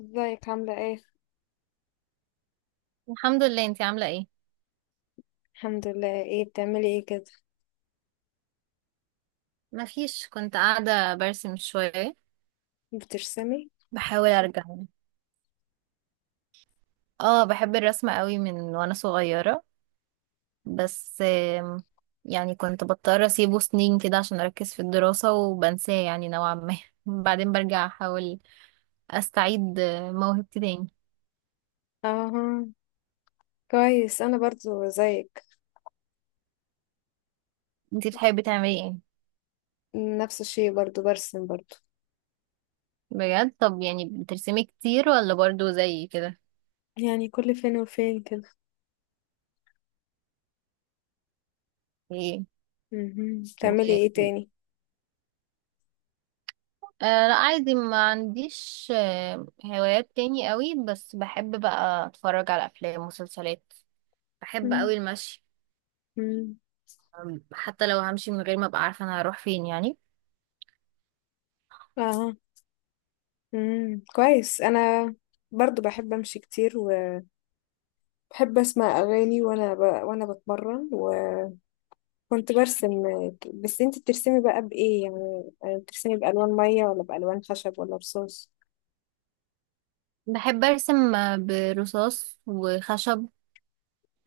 ازيك؟ عاملة ايه؟ الحمد لله. انتي عاملة ايه؟ الحمد لله. ايه بتعملي ايه كده؟ مفيش، كنت قاعدة برسم شوية. بترسمي؟ بحاول ارجع. اه، بحب الرسم قوي من وانا صغيرة، بس آم، يعني كنت بضطر اسيبه سنين كده عشان اركز في الدراسة وبنساه يعني نوعا ما. بعدين برجع احاول استعيد موهبتي تاني. اه، كويس. انا برضو زيك، انتي بتحبي تعملي ايه؟ نفس الشيء، برضو برسم برضو. بجد؟ طب يعني بترسمي كتير ولا برضو زي كده؟ يعني كل فين وفين كده. مهم. بتعملي ايه ايه تاني؟ لا، عادي، ما عنديش هوايات تاني قوي، بس بحب بقى اتفرج على افلام ومسلسلات. بحب مم. قوي المشي. مم. حتى لو همشي من غير ما ابقى عارفة انا هروح فين يعني. اه. مم. كويس. انا برضو بحب امشي كتير، وبحب اسمع اغاني وانا وانا بتمرن، وكنت برسم. بس انتي بترسمي بقى بايه يعني؟ بترسمي بالوان مية ولا بالوان خشب ولا رصاص؟ بحب ارسم برصاص وخشب.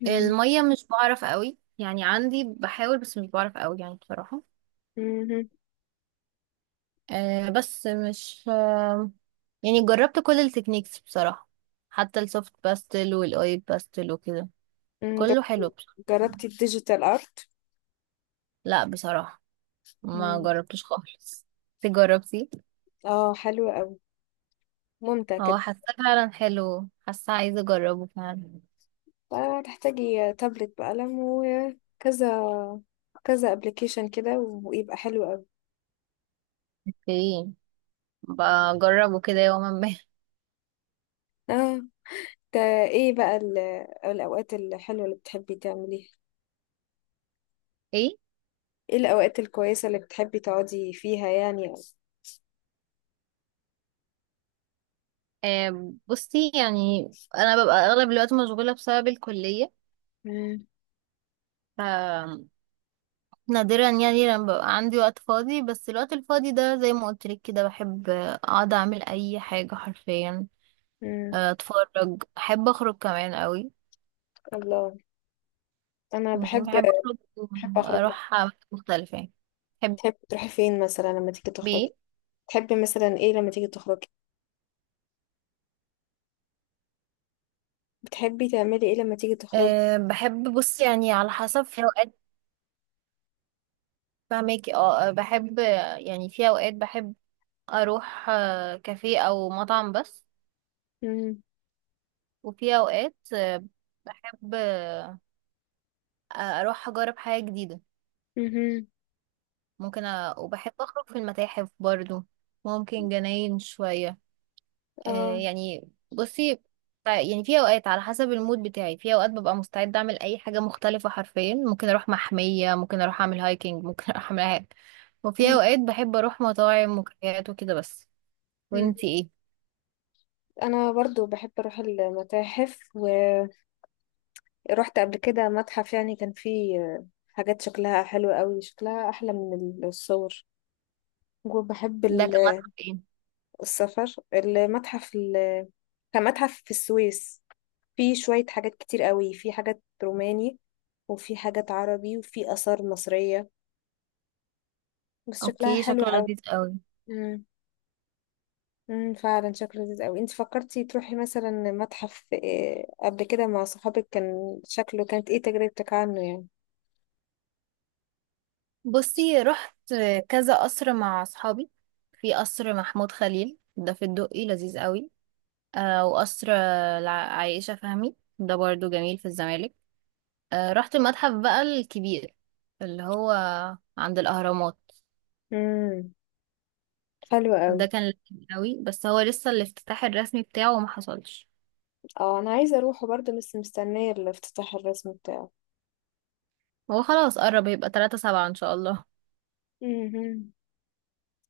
مم. المية مش بعرف قوي، يعني عندي بحاول، بس مش بعرف قوي يعني بصراحة. بس مش يعني جربت كل التكنيكس بصراحة، حتى السوفت باستل والاويل باستل وكده. مهم. كله حلو بصراحة. جربتي الديجيتال ارت؟ لا بصراحة، ما مم. جربتوش خالص. انت جربتي؟ اه، حلو قوي، ممتع هو كده. حاسه فعلا حلو، حاسه عايزه اجربه فعلا. هتحتاجي تابلت بقلم، وكذا كذا ابلكيشن كده، ويبقى حلو قوي. اوكي، بجربه كده يوما ما. اه. ده ايه بقى الاوقات الحلوه اللي بتحبي تعمليها؟ ايه؟ ايه الاوقات الكويسه اللي بتحبي تقعدي فيها يعني؟ بصي يعني، انا ببقى اغلب الوقت مشغوله بسبب الكليه، مم. ف نادرا يعني لما ببقى عندي وقت فاضي، بس الوقت الفاضي ده زي ما قلت لك كده، بحب اقعد اعمل اي حاجه حرفيا. امم. اتفرج، احب اخرج كمان قوي. الله، انا بحب، بحب اخرج بحب اخرج بقى. اروح أماكن مختلفه يعني. تحبي تحبي تروحي فين مثلا لما تيجي تخرجي؟ ايه؟ تحبي مثلا ايه لما تيجي تخرجي؟ بتحبي تعملي ايه لما تيجي تخرجي؟ أه، بحب، بص يعني على حسب، في اوقات فهماكي، اه، آه، بحب آه، يعني في اوقات بحب اروح كافيه او مطعم بس، امم. وفي اوقات آه، بحب آه، اروح اجرب حاجة جديدة. امم. وبحب اخرج في المتاحف برضو، ممكن جناين شوية. اه. يعني بصي، يعني في اوقات على حسب المود بتاعي، في اوقات ببقى مستعده اعمل اي حاجه مختلفه حرفيا، ممكن اروح محميه، ممكن اروح اعمل هايكنج، ممكن اروح اعمل أي حاجه. وفي مم. اوقات بحب اروح مطاعم وكافيهات وكده بس. مم. وانتي ايه؟ انا برضو بحب اروح المتاحف، ورحت قبل كده متحف، يعني كان فيه حاجات شكلها حلو قوي، شكلها احلى من الصور. وبحب ده كمان ايه؟ السفر. المتحف كان متحف في السويس، فيه شوية حاجات كتير قوي، فيه حاجات روماني وفي حاجات عربي وفي آثار مصرية، بس شكلها اوكي، حلو شكله قوي. لذيذ قوي. امم، فعلا شكله لذيذ قوي. انت فكرتي تروحي مثلا متحف إيه قبل كده مع صحابك؟ كان شكله، كانت ايه تجربتك عنه يعني؟ بصي رحت كذا قصر مع اصحابي. في قصر محمود خليل ده في الدقي، لذيذ قوي. آه، وقصر عائشة فهمي ده برضو جميل في الزمالك. رحت المتحف بقى الكبير اللي هو عند الأهرامات. امم، حلو قوي. ده كان لذيذ قوي، بس هو لسه الافتتاح الرسمي بتاعه ما حصلش. اه، انا عايزه اروحه برضه، بس مستنيه الافتتاح الرسمي بتاعه. هو خلاص قرب، هيبقى 3 سبعة ان شاء الله. امم.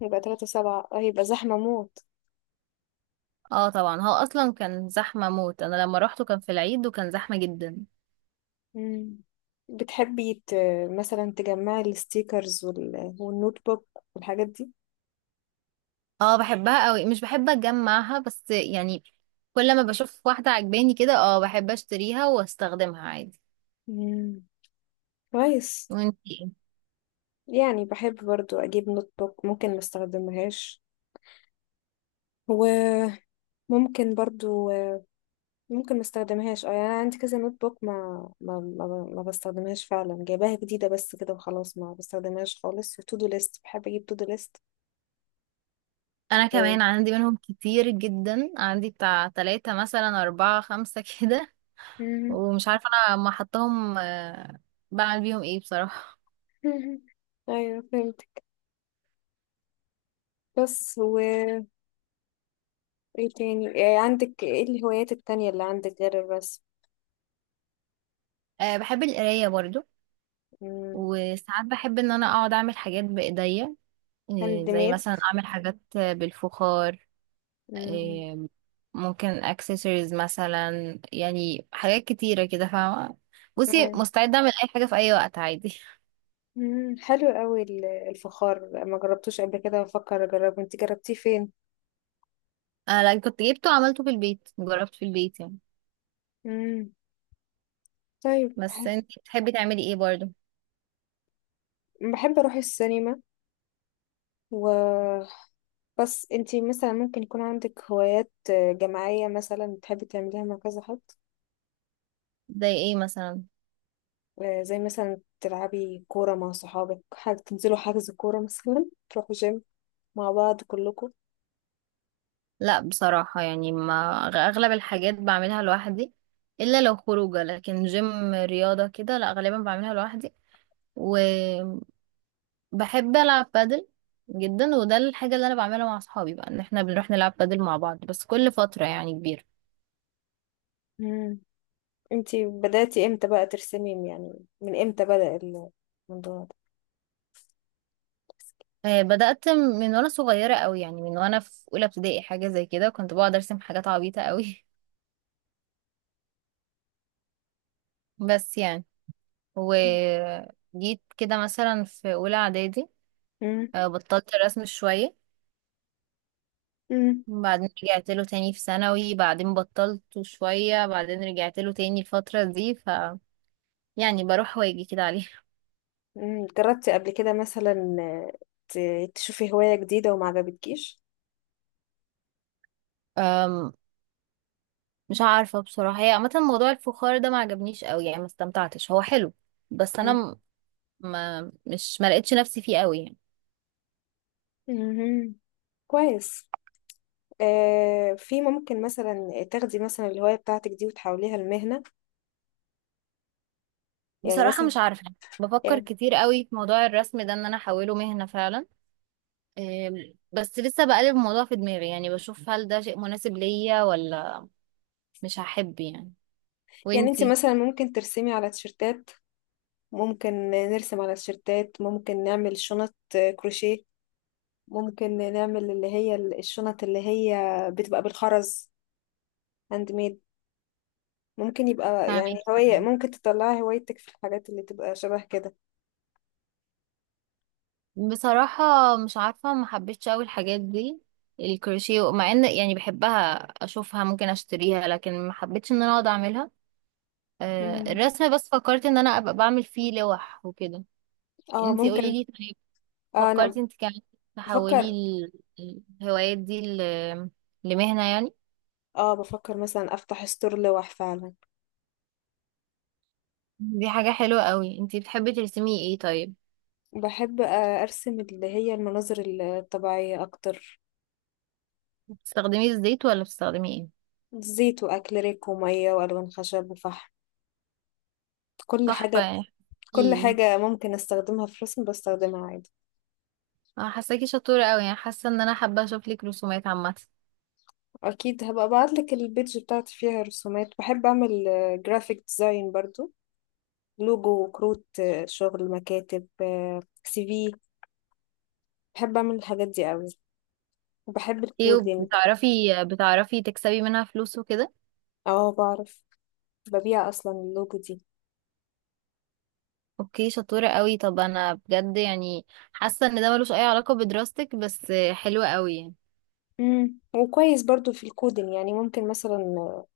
يبقى 3 7؟ اه، يبقى زحمه موت. اه طبعا، هو اصلا كان زحمة موت. انا لما روحته كان في العيد وكان زحمة جدا. امم. بتحبي ت... مثلا تجمعي الستيكرز والنوت بوك والحاجات دي؟ اه بحبها قوي، مش بحب اتجمعها بس يعني، كل ما بشوف واحدة عجباني كده اه بحب اشتريها واستخدمها عادي. امم، كويس. وانتي؟ يعني بحب برضو اجيب نوت بوك ممكن ما استخدمهاش، وممكن برضو، ممكن ما استخدمهاش. اه يعني انا عندي كذا نوت بوك، ما ما, ما بستخدمهاش فعلا، جايباها جديده بس كده وخلاص، ما بستخدمهاش خالص. وتو دو ليست، بحب اجيب تو دو ليست. انا ايه، كمان عندي منهم كتير جدا، عندي بتاع تلاتة مثلا، اربعة، خمسة كده. مهم. ومش عارفة انا ما حطهم. بعمل بيهم ايه بصراحة؟ مهم. ايوه فهمت. بس و ايه تاني، إيه عندك، ايه الهوايات التانية اللي عندك غير الرسم؟ بحب القراية برضو. مم، وساعات بحب ان انا اقعد اعمل حاجات بايديا، هاند زي ميد. مثلا اعمل حاجات بالفخار، مم. آه، ممكن اكسسوارز مثلا، يعني حاجات كتيرة كده فاهمة؟ بصي تمام. مستعدة اعمل اي حاجة في اي وقت عادي. مم، حلو قوي. الفخار ما جربتوش قبل كده، بفكر اجربه. انت جربتيه فين؟ انا لأ، كنت جبته وعملته في البيت، جربت في البيت يعني. مم، طيب، بس انت بتحبي تعملي ايه برضو؟ بحب اروح السينما. و بس انتي مثلا ممكن يكون عندك هوايات، آه، جماعية مثلا بتحبي تعمليها مع كذا حد؟ زي ايه مثلا؟ آه، زي مثلا تلعبي كورة مع صحابك، حاجة تنزلوا حجز كورة مثلا، تروحوا جيم مع بعض كلكم. لا بصراحة يعني، ما أغلب الحاجات بعملها لوحدي، إلا لو خروجة، لكن جيم رياضة كده لا، غالبا بعملها لوحدي. وبحب ألعب بادل جدا، وده الحاجة اللي أنا بعملها مع أصحابي بقى، إن إحنا بنروح نلعب بادل مع بعض بس كل فترة يعني كبيرة. مم. انتي بدأتي امتى بقى ترسمي يعني؟ من امتى بدأ الموضوع بدأت من وأنا صغيرة أوي، يعني من وأنا في أولى ابتدائي حاجة زي كده، كنت بقعد أرسم حاجات عبيطة أوي. بس يعني ده؟ وجيت كده مثلا في أولى إعدادي مم. بطلت الرسم شوية، مم. بعدين رجعت له تاني في ثانوي، بعدين بطلت شوية، بعدين رجعت له تاني الفترة دي. ف يعني بروح واجي كده عليه. مم، جربتي قبل كده مثلا آه، تشوفي هواية جديدة وما عجبتكيش؟ أم، مش عارفة بصراحة، هي عامة موضوع الفخار ده ما عجبنيش قوي يعني، ما استمتعتش، هو حلو بس انا مم. ما لقيتش نفسي فيه قوي يعني. مم. كويس. آه، في ممكن مثلا تاخدي مثلا الهواية بتاعتك دي وتحوليها لمهنة؟ يعني بصراحة مثلا مش عارفة، بفكر يعني كتير قوي في موضوع الرسم ده ان انا احوله مهنة فعلا. بس لسه بقلب الموضوع في دماغي يعني، بشوف هل ده شيء مناسب ليا ولا مش هحب يعني. يعني انت وانتي؟ مثلا ممكن ترسمي على تيشرتات، ممكن نرسم على تيشرتات، ممكن نعمل شنط آه، كروشيه، ممكن نعمل اللي هي الشنط اللي هي بتبقى بالخرز، هاند ميد. ممكن يبقى يعني فاهمك. هواية، ممكن تطلعي هوايتك في الحاجات اللي تبقى شبه كده. بصراحة مش عارفة، ما حبيتش أوي الحاجات دي. الكروشيه مع ان يعني بحبها اشوفها، ممكن اشتريها، لكن ما حبيتش ان انا اقعد اعملها. مم، الرسم بس فكرت ان انا ابقى بعمل فيه لوح وكده. اه انتي قولي ممكن. لي طيب، آه فكرتي انا انت كمان تحولي بفكر الهوايات دي لمهنة يعني؟ اه بفكر مثلا افتح ستور لوح فعلا. دي حاجة حلوة قوي. انتي بتحبي ترسمي ايه طيب؟ بحب آه، أرسم اللي هي المناظر الطبيعية أكتر. بتستخدمي الزيت ولا بتستخدمي ايه؟ زيت وأكريليك ومية وألوان خشب وفحم، كل تحفة حاجة. يعني. كل ايه، حاجة ممكن أستخدمها في رسم بستخدمها عادي. انا حاساكي شطورة قوي، يعني حاسة ان انا حابة اشوف لك رسومات عامة. أكيد هبقى أبعتلك البيج بتاعتي فيها رسومات. بحب أعمل جرافيك ديزاين برضو، لوجو وكروت، آه، شغل مكاتب، سي في. بحب أعمل الحاجات دي أوي، وبحب ايه الكودينج. وبتعرفي، بتعرفي تكسبي منها فلوس وكده؟ اه بعرف، ببيع أصلا اللوجو دي. اوكي، شطورة قوي. طب انا بجد يعني حاسة ان ده ملوش اي علاقة بدراستك، بس حلوة قوي يعني. مم، وكويس برضو في الكودين، يعني ممكن مثلا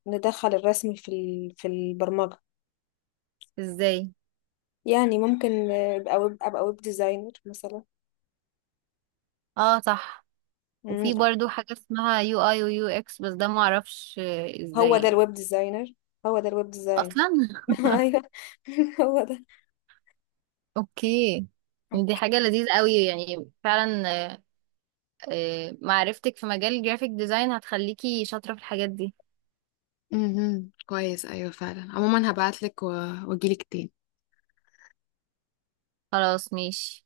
ندخل الرسم في في البرمجة. ازاي؟ يعني ممكن ابقى ويب ديزاينر مثلا. اه صح. مم. وفي برضو حاجة اسمها يو اي ويو اكس، بس ده معرفش هو ازاي ده يعني. الويب ديزاينر، هو ده الويب ديزاين. اصلا؟ ايوه، هو ده. اوكي. يعني دي حاجة لذيذة قوي يعني فعلا. معرفتك في مجال الجرافيك ديزاين هتخليكي شاطرة في الحاجات دي. مهم، كويس. ايوه فعلا. عموما هبعتلك واجيلك تاني. خلاص ماشي.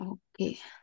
اوكي.